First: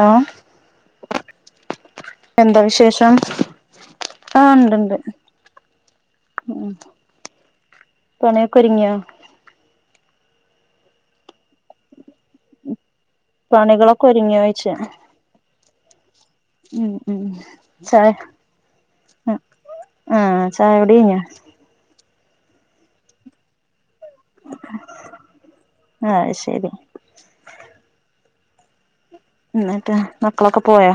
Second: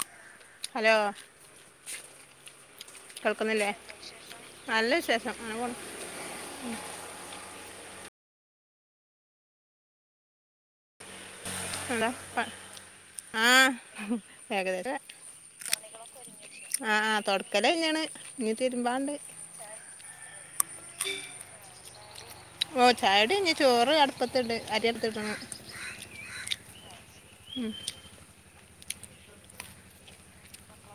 Hello hello എന്താ വിശേഷം കേൾക്കുന്നില്ലേ? എന്താ വിശേഷം? ആഹ് നല്ല ഉണ്ട്ണ്ട് വിശേഷം [inaudible] ഉം. പണിയൊക്കെ ഒരുങ്ങ്യോ? എന്താ പ ആഹ് പണികളൊക്കെ ഒരുങ്ങിയോയ്ച്ചാ ഏകദേശേ ഉം ഉം കഴിഞ്ഞാണ് ചായ ഇനി തിരുമ്പാണ്ട് ഉം ആ ചായ കുടി കയിഞ്ഞാ? ഓ ചായുടി കയിഞ്ഞ് ചോറ് അട് അട്പ്പത്തിണ്ട് അരിടുത്തിടണം ആഹ് അത് ശരി ഉം എന്നിട്ട് മക്കളൊക്കെ പോയ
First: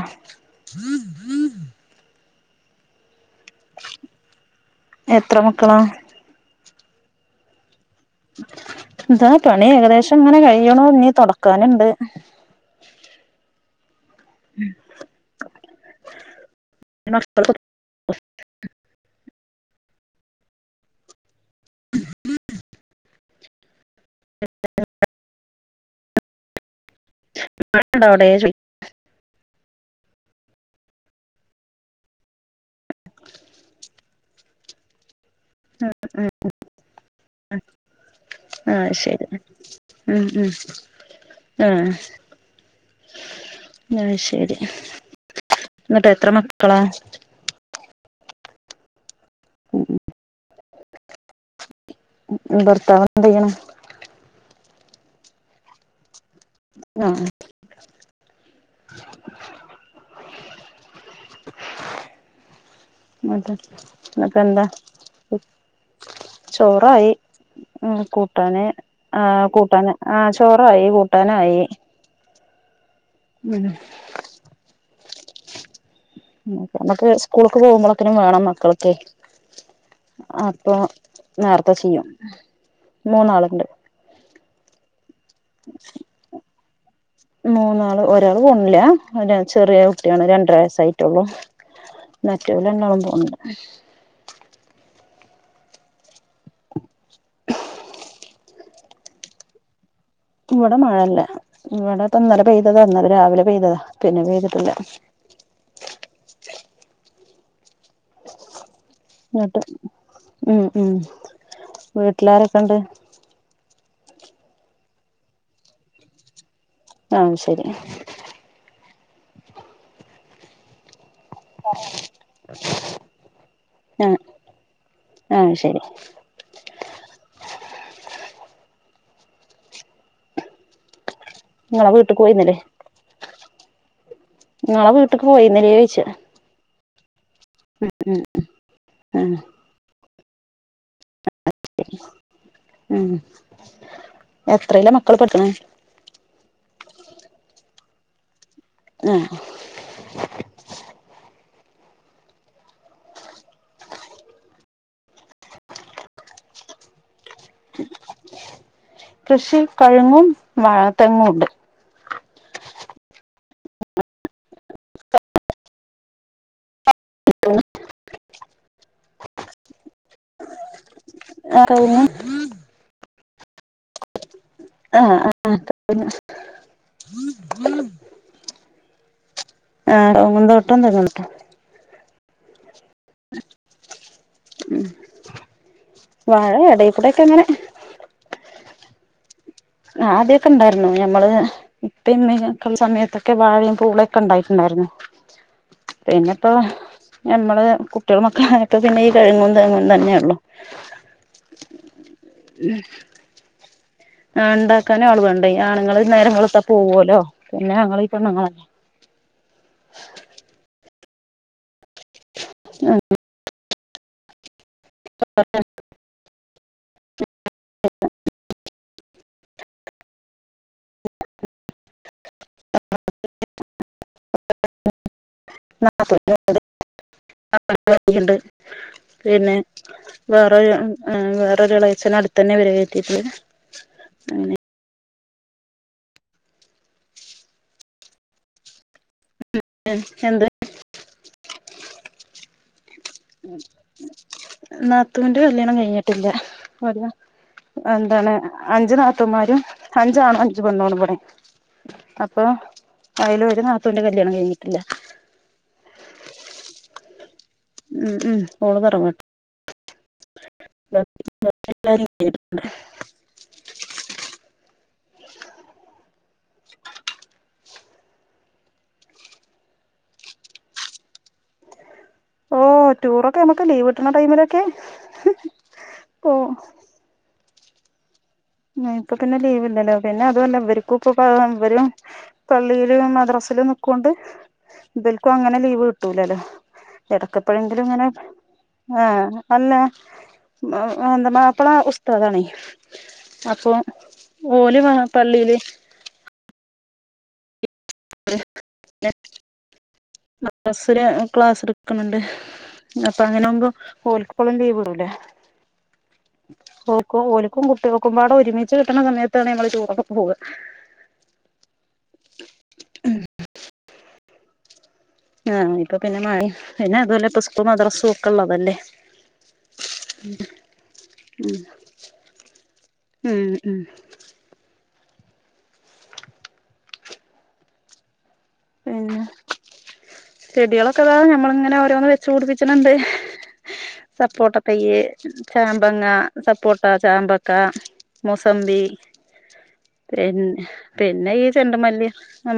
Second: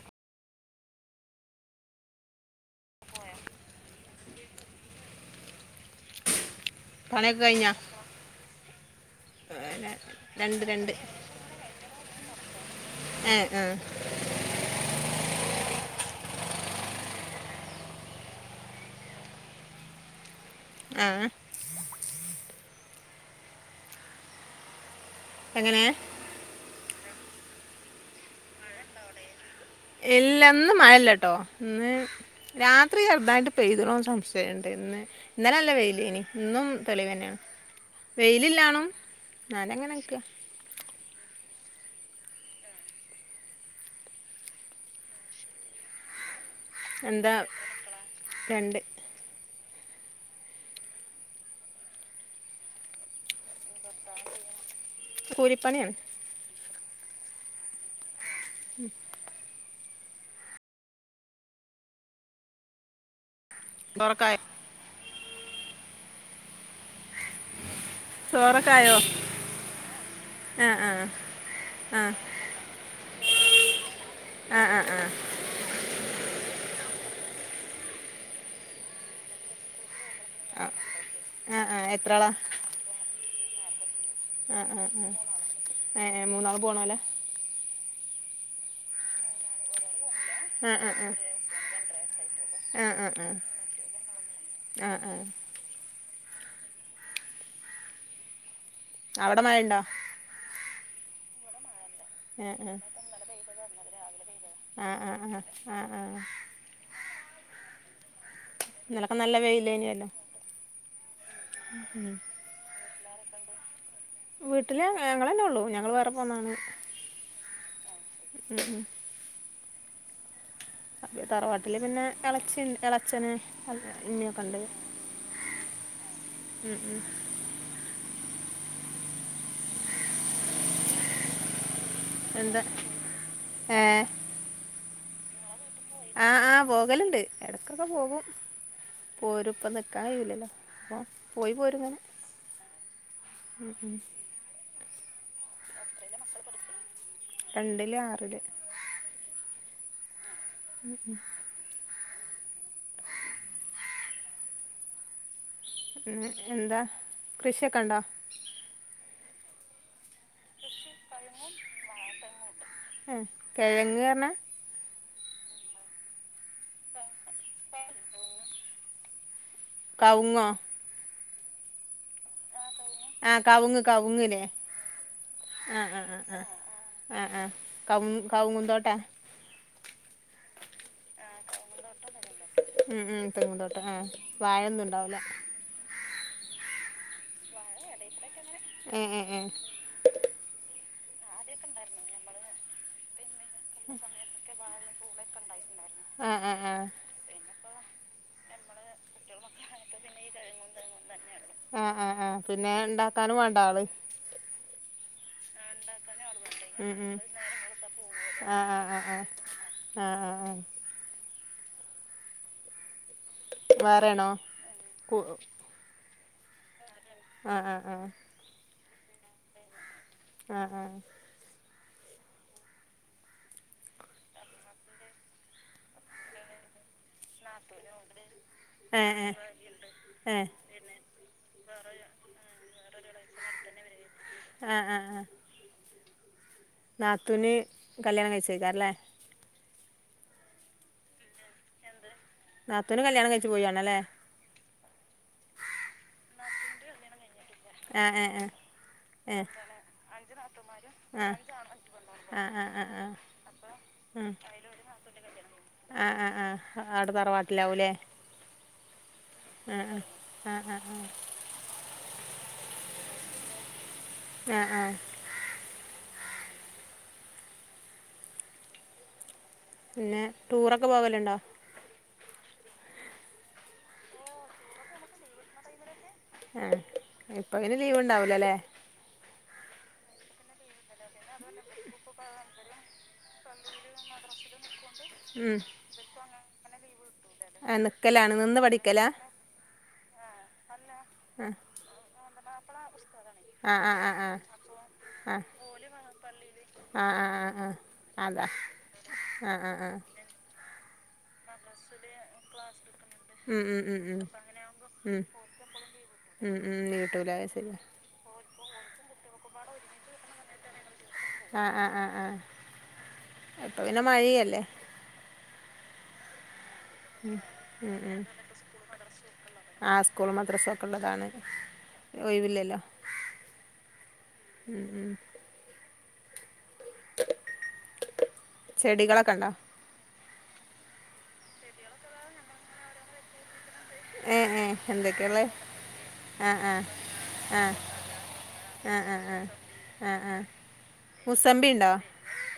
എത്ര മക്കളാ പണിയക്കെ കയിഞ്ഞോ ന്താ പണി ഏകദേശങ്ങനെ രണ്ട് കഴിയണു രണ്ട് ഇഞ്ഞി തൊടക്കാനുണ്ട്. ഏ ങ്ഹ് [unintelligible] ആ [unintelligible] എങ്ങനെ മഴണ്ടോ അവിടെ ചോയി ഇല്ല ന്ന് മഴല്ലാട്ടോ. ഇന്ന് രാത്രി ചെറുതായിട്ട് പെയ്തണോന്ന് സംശയ ണ്ട് ഇന്ന് ഇന്നലെല്ല വെയിലെനി ഇന്നും തെളിവെന്നെയാണ് വെയിലില്ലാണും ആഹ് ശരി ഇന്നാൽ അങ്ങനെ നിക ആ അ ശരി ന്നിട്ട് എത്ര മക്ക എന്താ? എത്ര മക്കളാ? രണ്ട് ഭർത്താവ് എന്ത്യ്യണ്? കൂലിപ്പണ്യാണ്. ആ ആ [inaudible] അതെ ചോറൊക്കായ ഇന്നട്ട് എന്താ ചോറായി ഉം കൂട്ടാന്. ചോറൊക്കായോ ആ കൂട്ടാന് ആഹ് ആ ചോറായി ആ കൂട്ടാനായി. മം ആ ആ നമ്മുക്ക് സ്കൂളക്ക് പോകുമ്പോളെക്കനും വേണം മക്കള് ക്കെ അപ്പ ആ നേർത്തെ ആ ചിയ്യും. എത്രാളാ മൂന്നാള്ണ്ട്. ആ ആ ആ ഏ മൂന്നാള് പോണല്ലേ മൂന്നാള് ഒരാള് പോണില്ല [unintelligible] ചെറിയ കുട്ടിയാണ് രണ്ടര ആ ആ ആ ആ വയസ്സായിട്ടുള്ളൂ മറ്റവല് രണ്ടാളും ആ പോണുണ്ട് ആ ആ ആ അവിടെ മഴണ്ടോ? ഇവിടെ മഴേല്ല ഇവിടെ ഇപ്പ ഇന്നലെ ആ ആ പെയ്തതാ ഇന്നലെ രാവിലെ പെയ്തതാ പിന്നെ പെയ്തിട്ടില്ല [inaudible] ആ ആ ആ ആ ആ ഇന്നലൊക്കെ നല്ല നട്ട് വെയിലേനിയല്ലോ ഉം ഉം വീട്ടിലാരൊക്കെ ഇണ്ട് വീട്ടില് ഞങ്ങളലന്നെ ഉള്ളൂ ഞങ്ങള് വേറെ പോന്നാണ് ആഹ് ശരി ഉം ഉം തറവാട്ടില് പിന്നെ എളച്ചി എളച്ചന് ആ ഇമ്മ യൊക്കെണ്ട് ആ ശരി ഉം ഉം ഇങ്ങളെ വീട്ട്ക്ക് പോയിന്ന്ല്ലേ എന്താ ഏ ഇങ്ങളെ വീട്ടക്ക് പോയിര് ആഹ് ആഹ് പോകലുണ്ട് ഇടക്കൊക്കെ പോകും ആഹ് പോരും ഇപ്പം നിക്കാൻകയൂല്ലല്ലോ അപ്പ പോയി പോരും ഇങ്ങനെ ഉം ഉം എത്രേലാ മക്കള് പടിക്കണെ രണ്ടില് ആറില് ഏഹ് എന്താ കൃഷിയൊക്കെ ഉണ്ടോ കൃഷി കഴുങ്ങും വാ തെങ്ങും ഉണ്ട് ഉ കിഴങ്ങ് പറഞ്ഞാ കൗങ്ങോ ആ കവുങ്ങും ആഹ് കൗങ്ങ് കൗങ്ങിലെ ആഹ് ആഹ് [unintelligible] ആഹ് ആഹ് കൗ കൗങ്ങുന്തോട്ടാ ആഹ് ആഹ് കവുങ്ങും തോട്ടം തെങ്ങും തോട്ടം ഉം ഉം തെങ്ങുന്തോട്ടാ ആ വാഴൊന്നും ഇണ്ടാവൂല വാഴ എടയിക്കൂടെക്കെ ഇങ്ങനെ ഏ ഏ ഏ [unintelligible] ഇപ്പ, ഇമ്മക്കോ ഉള്ള സമയത്തൊക്കെ വാഴയും പൂളൊക്കെ ഉണ്ടായിട്ടുണ്ടായിരുന്നു പിൻ ആ പിന്നെ ഇപ്പോ ആ ആ ഞമ്മള് കുട്ട്യേളും മക്കളും ആയപ്പ പിന്നെ ഈ കഴുങ്ങും തെങ്ങും തന്നെയുള്ളു ആഹ് ആ ആ പിന്നെ ഇണ്ടാക്കാനും വേണ്ടേ ആള് ആ ഇണ്ടാക്കാനും ആള് വേണം [unintelligible] ആണുങ്ങള് നേരം വെളുത്ത ഉം ഉം പോവല്ലോ പിന്നെ ഞങ്ങളീ പെണ്ണുങ്ങളല്ലേ ആഹ് ആഹ് ആഹ് ആഹ് വേറെണോ ആ ആ ആ [inaudible] ആഹ് ആഹ് [unintelligible] [unintelligible] ണ്ട് ഏഹ് പിന്നെ ഏഹ് ഏഹ് വേറെരുർ വേറെരുളച്ചന അടുത്ത തന്നെപെര കയറ്റി ക്കണ് അങ്ങനെ ആഹ് ആഹ് ആഹ് നാത്തൂന് കല്യാണം കഴിച്ച കേരല്ലേ [unintelligible] എന്ത് നാത്തൂന് കല്യാണം കഴിച്ചു പോയിആ ണല്ലേ നാത്തൂന്റെ കല്യാണം കഴിഞ്ഞിട്ടില്ല [unintelligible] ആഹ് എന്താണ് ഏഹ് അഞ്ചു ഏഹ് നാത്തന്മാരും അഞ്ചാണും അഞ്ചു പൊണ്ണോണവിടെ ഏഹ് അപ്പൊ ആഹ് ആഹ് ആഹ് ആഹ് ആഹ് അതില് ഒരു നാത്തൂന്റെ കല്യാണം കഴിഞ്ഞിട്ടില്ല ആഹ ആ ആ ആടെ തർവാ ഉം ഉം ഓള് തറ ആ അ [inaudible] ആഹ് ആ. പിന്നെ ടൂറൊക്കെ പോകലുണ്ടോ ഓഹ് ടൂറൊക്കെ നമ്മുക്ക് ലീവ് കിട്ടണ ടൈമിലൊക്കെ പോ അപ്പ അങ്ങനെ ലീവ്ണ്ടാവും ഇപ്പൊ തന്നെ ലീവില്ലല്ലോ പിന്നെ അതുല്ല വര് [unintelligible] ഇവര് പള്ളിയിലും മദ്രസിലും നിക്കൊണ്ട് ഇബൽക്കും ഉം അങ്ങനെ ലീവ് കിട്ടൂലല്ലോ ആഹ് എടക്കപ്പോഴെങ്കിലും ഇങ്ങനെ നിക്കലാണ് നിന്ന് പഠിക്കലാ ആഹ് അല്ലാ ആഹ് മാപ്പള ഉസ്താതാണേയ് അപ്പൊ ആഹ് ആഹ് ആഹ് ഓല് വാ ആഹ് പള്ളീല് ആഹ് ആഹ് ആഹ് ആഹ് അതാ ആഹ് ആഹ് ആഹ് ഇവര് ക്ലാസ് ട്ക്ക്‌ ക്ണുണ്ട്, അപ്പൊ ഉം അങ്ങനാവുമ്പോ ഉം ഉം ഉം ഓൽക്പ്പളും ലീവുടൂലേ. ഉം ഉം ഉം ഓക്കും നീട്ടൂല അത് ഓൽക്കും ശരിയാ കുട്ടീൾക്കുംമ്പാടോ ഒരുമി ച് കിട്ട്നാ സമയത്താണ് ഞങ്ങള് ടൂറൊക്കെ പോവ്വാ. അപ്പൊ പിന്നെ മഴിയല്ലേ. ആഹ്, ഇപ്പൊ പിന്നെ മയിം പിന്നെ അതുല്ലാ പ്പൊ സ്കൂള് ഉം മദ്രസും ഉം ഒക്കെ ള്ളതല്ലേ ആഹ്, സ്കൂൾ മദ്രസ ഒക്കെ ഉള്ളതാണ് ഒഴുവില്ലല്ലോ. ഉം ഉം ഉം ഉം ചെടികളൊക്കണ്ടോ ചെടിളൊക്കെതാ നമ്മള് ഇങ്ങനെ ഓരോന്ന് വെച്ചു പുടിപ്പിച് ണ് ണ്ട്. സപ്പോട്ട ഏഹ് ഏഹ് തയ്യ് എന്തൊക്കെയാ ഉള്ളെ ചാമ്പങ്ങ ആഹ് ആഹ് സപ്പോട്ടാ ചാമ്പക്ക ആഹ് മുസമ്പി ആഹ് ആഹ് ആഹ് ആഹ് ആഹ് പിന്നെ പിന്നെ ഈ മുസമ്പി ഉണ്ടോ ചെണ്ടുമല്ലി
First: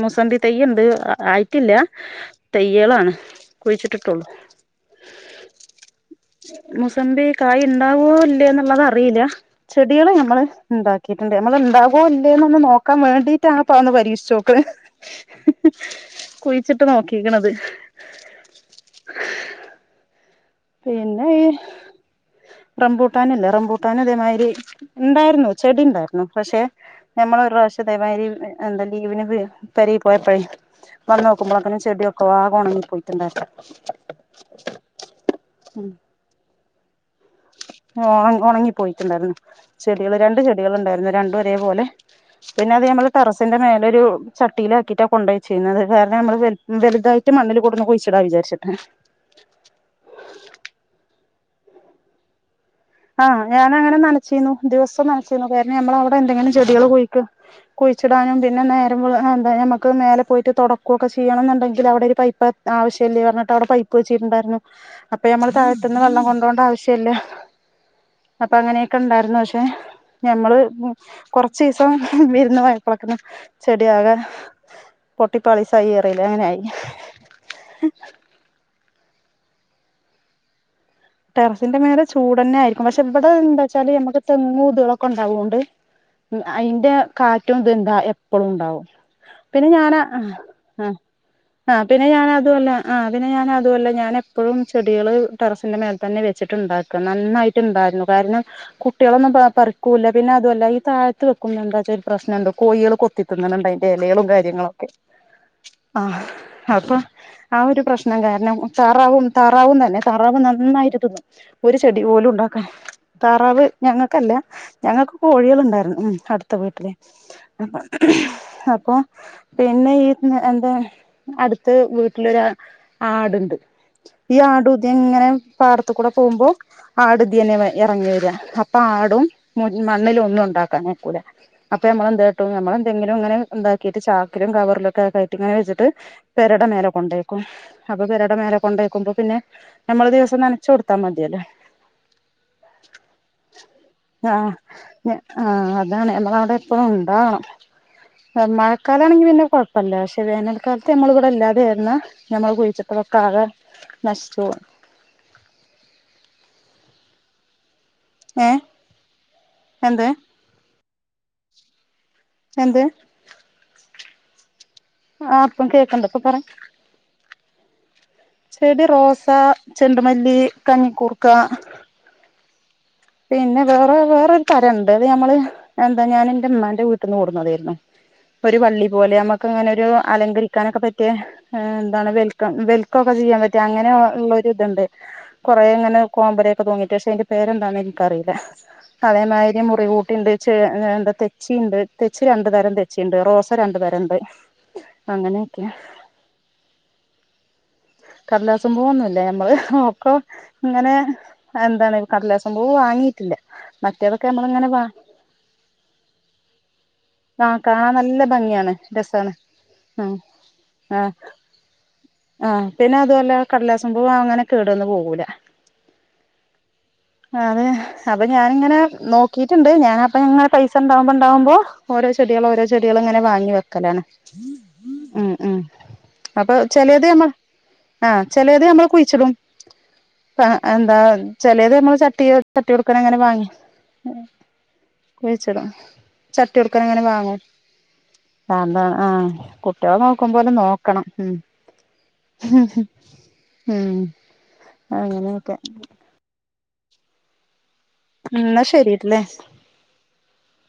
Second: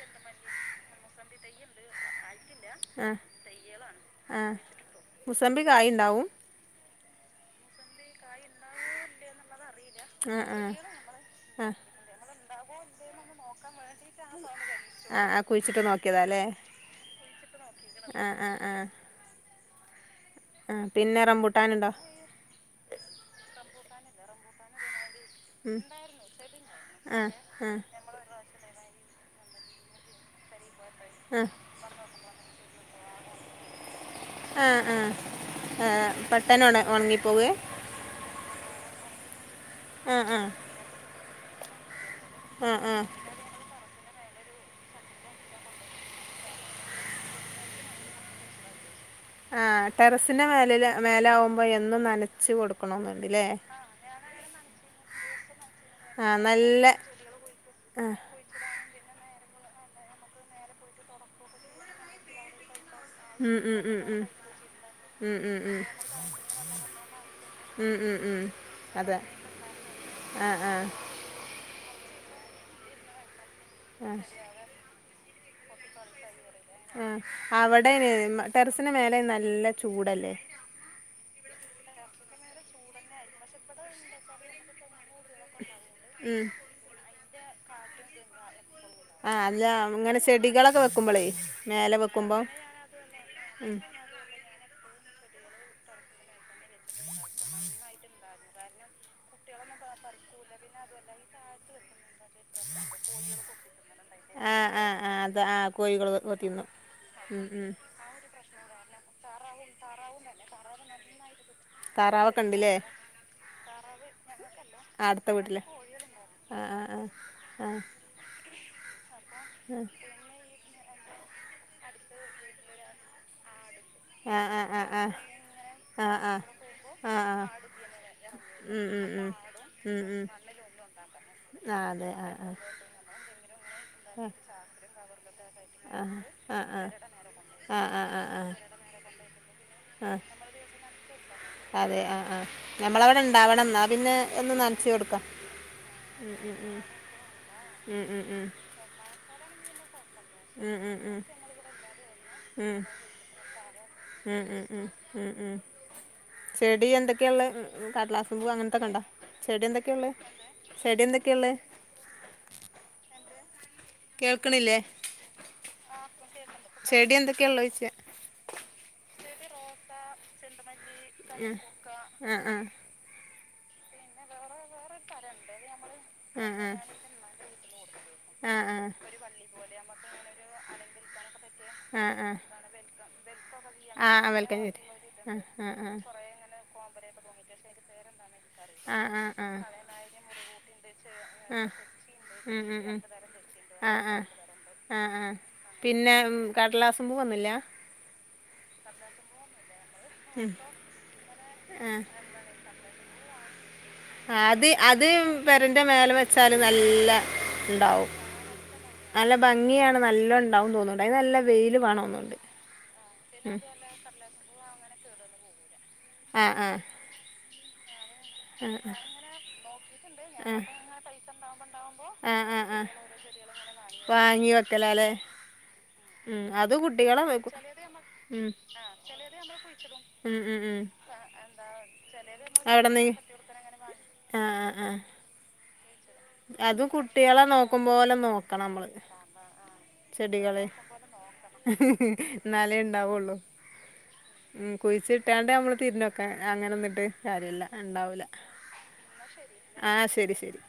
മുസമ്പി തേയ്യ് ത് ആയിട്ടില്ല തൈയ്യാലാണ് ആഹ് കുഴിച്ചിട്ടിട്ടൊള്ളൂ. ആഹ് മുസമ്പി കായ് ഉണ്ടാവും മുസമ്പി കായ് ഉണ്ടാവോ ഇല്ലേ എന്നുള്ളത് അറിയില്ല ചെടികള് നമ്മള് ആഹ് ആഹ് ഉണ്ടാക്കിട്ടുണ്ട് നമ്മൾ ആഹ് ഉണ്ടാവോ ഇല്ലേന്ന് ഒന്നൊന്ന് നോക്കാൻ വേണ്ടി കീട്ട ആ പാ ഒന്ന് പരീഷ്ച്ചോക്ക്‌ണ് ആഹ് ആഹ് കുഴിച്ചിട്ട് നോക്കിയതാല്ലേ കുഴിച്ചിട്ട് നോക്കിക്ണത്. ആഹ് ആ. [inaudible] ആഹ് പിന്നെ ഈ റംബൂട്ടാനുണ്ടോ റംബൂട്ടാൻ ഇല്ലേ റംബൂട്ടാൻ ഇതേമാതിരി ഉണ്ടായിരുന്നു ചെടി ഉണ്ടായിരുന്നു പക്ഷെ ആഹ് ഞമ്മള് ഒരു ആഹ് പ്രാവശ്യം ഇതേമാരി എന്താ ലീവിന് വാ പെരി പോയപ്പോ വന്ന് ആഹ് നോക്കുമ്പോളെ അങ്ങനെ ചെടിയൊക്കെ ആകെ ഉണങ്ങി പോയിട്ടുണ്ടായി ആഹ് ആഹ് ആഹ് പെട്ടന്ന് ഒണ ഒൺങ്ങി ഉണങ്ങി പോയിട്ടുണ്ടായിരുന്നു ചെടികൾ ആഹ് രണ്ട് ആഹ് ചെടികൾ ഉണ്ടായിരുന്നു രണ്ടും ഒരേ പോലെ പിന്നെ ആഹ് അത് ആഹ് നമ്മള് ടറസിന്റെ മേലെ ഒരു ചട്ടീലാക്കിട്ടാ കൊണ്ടയ്ച്ചീന്നത് കാരണം നമ്മള് വൽ വല്തായിട്ട് മണ്ണില് കൊടുന്ന് കുഴിച്ചിടാ വിചാരിച്ചിട്ട്. ആഹ് ടെറസിന്റെ മേലെല് മേലെ ആവുമ്പോ എന്നും നനച്ചു കൊടുക്കും. ആഹ് ഞാന് അങ്ങനെ നനച്ചിരുന്നു ദിവസം നനച്ചിരുന്നു കാരണം ഞമ്മള് അവിടെ ആഹ് എന്തെങ്കിലും ചെടികൾ നല്ല കുഴിക്ക ആഹ് പിടിച്ചിടാനും പിന്നെ നേര വേ ന്താ നമ്മക്ക് മേലെ പോയിട്ട് തൊടക്ക് ഒക്കെ ചിയ്യണം ന്നുണ്ടെങ്കില് അവടെ ഒരു പൈപ്പ് അ ആവശ്യല്ല പറഞ്ഞിട്ട് ഉം അവിടെ ഉം പൈപ്പ് ഉം ഉം വെച്ചിട്ടുണ്ടായിരുന്നു അപ്പൊ ഉം നമ്മൾ ഉം ഉം താഴത്തുനിന്ന് വെള്ളം കൊണ്ടോരണ്ട ആവശ്യമില്ല ഉം ഉം ഉം അപ്പൊ അങ്ങനെയൊക്കെ അതെ ണ്ടാർന്നു പക്ഷെ ഞമ്മള് ആഹ് ആഹ് കൊറച്ചീസ ഇപ്പം വിരുന്ന് പോയപ്പൊളോക്കേ ചെടിയാകെ പൊട്ടിപ്പാളിസായിറീലേ അങ്ങനെ ആയി. ആഹ് അവ്ടെ ന് ടറസിന്റെ മേലെ നല്ല ചൂടല്ലേ ടറസിന്റെ മേലെ ചൂടന്നെ ആരിക്കും പക്ഷെ ഇവ്ടെ എന്താച്ചാല് ഞമ്മക്ക് തെങ്ങും ഇത്കളൊ ക്കെ ഉണ്ടാവൊണ്ട് ഉം അയ്ന്റെ കാറ്റും ഇത് എന്താ എപ്പളും ഉണ്ടാവും. ആഹ് അല്ല പിന്നെ ഞാനാ ഇങ്ങനെ ആഹ് ചെടികളൊക്കെ ആഹ് വെക്കുമ്പോളേ ആഹ് മേലെ പിന്നെ വെക്കുമ്പോ ഞാനതുവല്ല ആഹ് പിന്നെ ഉം ഞനതുവല്ല ഞാനെപ്പഴും ചെടികള് ടറസിന്റെ മേ തന്നെ വെച്ചിട്ട്ണ്ടാക്ക നന്നായിട്ട്ണ്ടാരുന്നു കാരണം കുട്ടികളൊന്നും പറിക്കൂല്ല പിന്നെ അതുവല്ല ഈ താ ഴത്ത് വെക്കുമ്പ എന്താച്ച ഒര് പ്രശ്നംണ്ട് കോയികള് കൊത്തിത്തിന്ന്ണ് ണ്ട് അയ്ന്റെ എലകളും ആഹ് കാര്യങ്ങളുംക്കെ. ആഹ് ആഹ് അത് കോഴികൾ ആഹ് തിന്നും അപ്പം ഉം ആ ഉം ഒര് പ്രശ്നം കാരണം താറാവും താറാവും തന്നെ താറാവ് നന്നായി ത്തിതിന്നും ഒര് ചെടി പോലും താറാവൊക്കെ ഉണ്ടാക്കാൻ ഉണ്ടില്ലേ താറാവ് ഞങ്ങക്കല്ല ആഹ് ഞങ്ങക്ക് അടുത്ത വീട്ടില് കോഴികള്ണ്ടാരുന്നു ഉം അട്ത്ത ആഹ് വീട്ടിലേ ആഹ് അപ്പം പിന്നെ ഈ എന്താ അടുത്ത വീട്ടിലൊര് ആട്ണ്ട് ഈ ആഹ് ആടും ആഹ് ആഹ് ഇദിയേ ആഹ് ഇങ്ങനെ ആഹ് പാടത്തുകൂടെ ആഹ് പോവ്മ്പോ ആഹ് ആട് ആഹ് ആഹ് ഇതിയേനെ എറങ്ങി വരിയാ അപ്പൊ ഉം ഉം ആടും ഉം ഉം മണ്ണിൽ ഉം ഒന്നുംണ്ടാ ആക്കാനയ്ക്കൂല അപ്പൊ ആഹ് നമ്മെള് അതെ എന്ത് ആഹ് കാട്ടും നമ്മെന്തെങ്കിലും ഇങ്ങനെ എന്താക്കിട്ട് ചാക്കിലും കവറിലൊക്കെകയറ്റി ഇങ്ങനെ വെച്ചിട്ട് ആഹ് പേ ആഹ് രെടെ ആഹ് മേലെ ആഹ് കൊണ്ടയ്ക്കും ആഹ് ആഹ് അപ്പം ആഹ് പേരെടെ ആഹ് മേലെ കൊണ്ടയ്ക്കുമ്പോപിന്നെ ഞമ്മള് ആഹ് ദി നനച്ചോടുത്താ മതിയല്ലേ അതെ ആഹ് ആഹ് ഞമ്മള അവ്ടെ ഉണ്ടാവണം എന്നാ പിന്നെ ആഹ് എന്നും നനച്ച് കൊടുക്കാം ഉം ഉം പ്പഴും ഉം ഉണ്ടാവണം മഴക്കാല ആണെങ്കി പിന്നെ കൊ പല്ലാശ്യ ഉം വേനൽക്കാലത്ത് ഉം ഞമ്മളിവ്ടെ ഇല്ലാതായിരുന്ന ഞമ്മള് ഉം കുഴിച്ചിട്ടൊക്കെ ആകെ ഉം നശിച്ചു പോവും ഉം ഉം ഉം ഉം ചെടി എന്തൊക്കെയാള്ളേ കടലാസും പൂ ഏഹ് അങ്ങനത്തൊക്കെണ്ടോ ചെടി എന്ത് എന്തൊക്കെയള്ളേ ചെടി എന്തൊക്കെയ്ള്ളേ എന്ത്? കേൾക്ക്ണില്ലേ? ആഹ് ഇപ്പ കേക്ക്ണ്ട് ഇപ്പ പറെ ക്കെള്ളേയിച്ചേ ചെടി റോസ ചെണ്ടുമല്ലി കഞ്ഞിക്കൂർക്ക ആ ആ പിന്നെ വേറെ വേറൊരു തരംണ്ട് അത് ഞമ്മള് എന്താ ഞാൻ ആ ആ ഇന്റെമ്മാന്റെ വീട്ട്ന്ന് കൊട്ന്നതേയ്നു. ആ ഒരു വള്ളി ആ പോലെ നമ്മക്കങ്ങനൊരു അലങ്കരിക്കാനൊക്കെ പറ്റിയ എന്താണ് ആ ആ വെൽക്കം വെൽക്കൊക്കെ ചെയ്യാൻ പറ്റിയ അങ്ങനെ ആ ആ വെൽക്കം ഉള്ളരിതൊ ചെയ്ത് ണ്ട് ആ കൊറെ ആ ആ ഇങ്ങനെ കോമ്പല ഒക്കെ തൂങ്ങീട്ട് പക്ഷെ അയിന്റെ പേരെന്താ ന്ന് എനിക്ക് അ അറിയില്ല ആ ആ കളയ ആ ആ അയില് മുറികൂട്ടിണ്ട് ചെ എന്താ തെച്ചിണ്ട് തെച്ചി രണ്ട് ഉം തരം തെച്ചിണ്ട് റോസ രണ്ട് തരണ്ട് ആഹ് ആഹ് അങ്ങനെയൊക്കെ പിന്നെ കടലാസുംപൂ ഒന്നുംഇല്ലാ കടലാസും പൂവൊന്നുല്ല ഞമ്മള് നോക്കാം ഇങ്ങനെ ആ എന്താണ് കടലാസും പൂവാ വാങ്ങിട്ടില്ല. അത് അത് പെരന്റെ മേല വെച്ചാല് ആഹ് കാണാൻ നല്ലണ്ടാവും. നല്ല ഭംഗിയാണ് രസാണ് നല്ല ഭംഗിയാണ് ആഹ് നല്ലേണ്ടാവും തോന്നുന്ന്ണ്ട് ആഹ് അയ്ന് നല്ല വെയില് വേണംന്ന്ണ്ട് ആഹ് പിന്നെ അതുവല്ല കടലാസുംപൂ അങ്ങനെ കേട് വന്ന് പോകൂല ആഹ് ആഹ് ആണ് അപ്പ ഞാനങ്ങനെ നോക്കിറ്റ്ണ്ട് ഞാൻ അപ്പങ്ങനെ പൈസണ്ടാവ്മ്പോ ഇണ്ടാവ്മ്പോ ആ ആ ഓരോചെടികള് ആ ആ ഓരോചെടികളിങ്ങ ങ്ങനെ വാങ്ങി വെക്കലാണ് വാങ്ങി വെക്കലാല്ലേ ഉം ഉം ഉം അപ്പൊ അത് ചെലത് കുട്ടികളെ ഞമ്മ വെക്കും ആഹ് ഉം ചെലേത് ഞമ്മള് കുയ്ച്ചിടും. ഉം ആഹ് ഉം ഉം എന്താ ചെലത് ഞമ്മള് ചട്ടി അവിടെന്ന് ചട്ടിയൊടുക്കങ്ങനെ വാ വാങ്ങി ആ ആ ആ കുഴിച്ചതാ അത് കുട്ടിയാളെ നോക്കുമ്പോലെ നോക്കണം അതാ അമ്മള് ആഹ് കുട്ടികളെ നോക്കും പോലെ ചെടികള് നോക്കണം ഉം എന്നാലേ ഉണ്ടാവൊള്ളൂ ഉം ഉം അങ്ങനെയൊക്കെ കുയിച്ചിട്ടാണ്ടമ്മള് തിരിഞ്ഞോക്കാ അങ്ങനൊന്നിട്ട് കാര്യല്ലണ്ടാവൂല എന്നാ ശരിട്ടല്ലേ ആഹ് ശെരി ശെരി.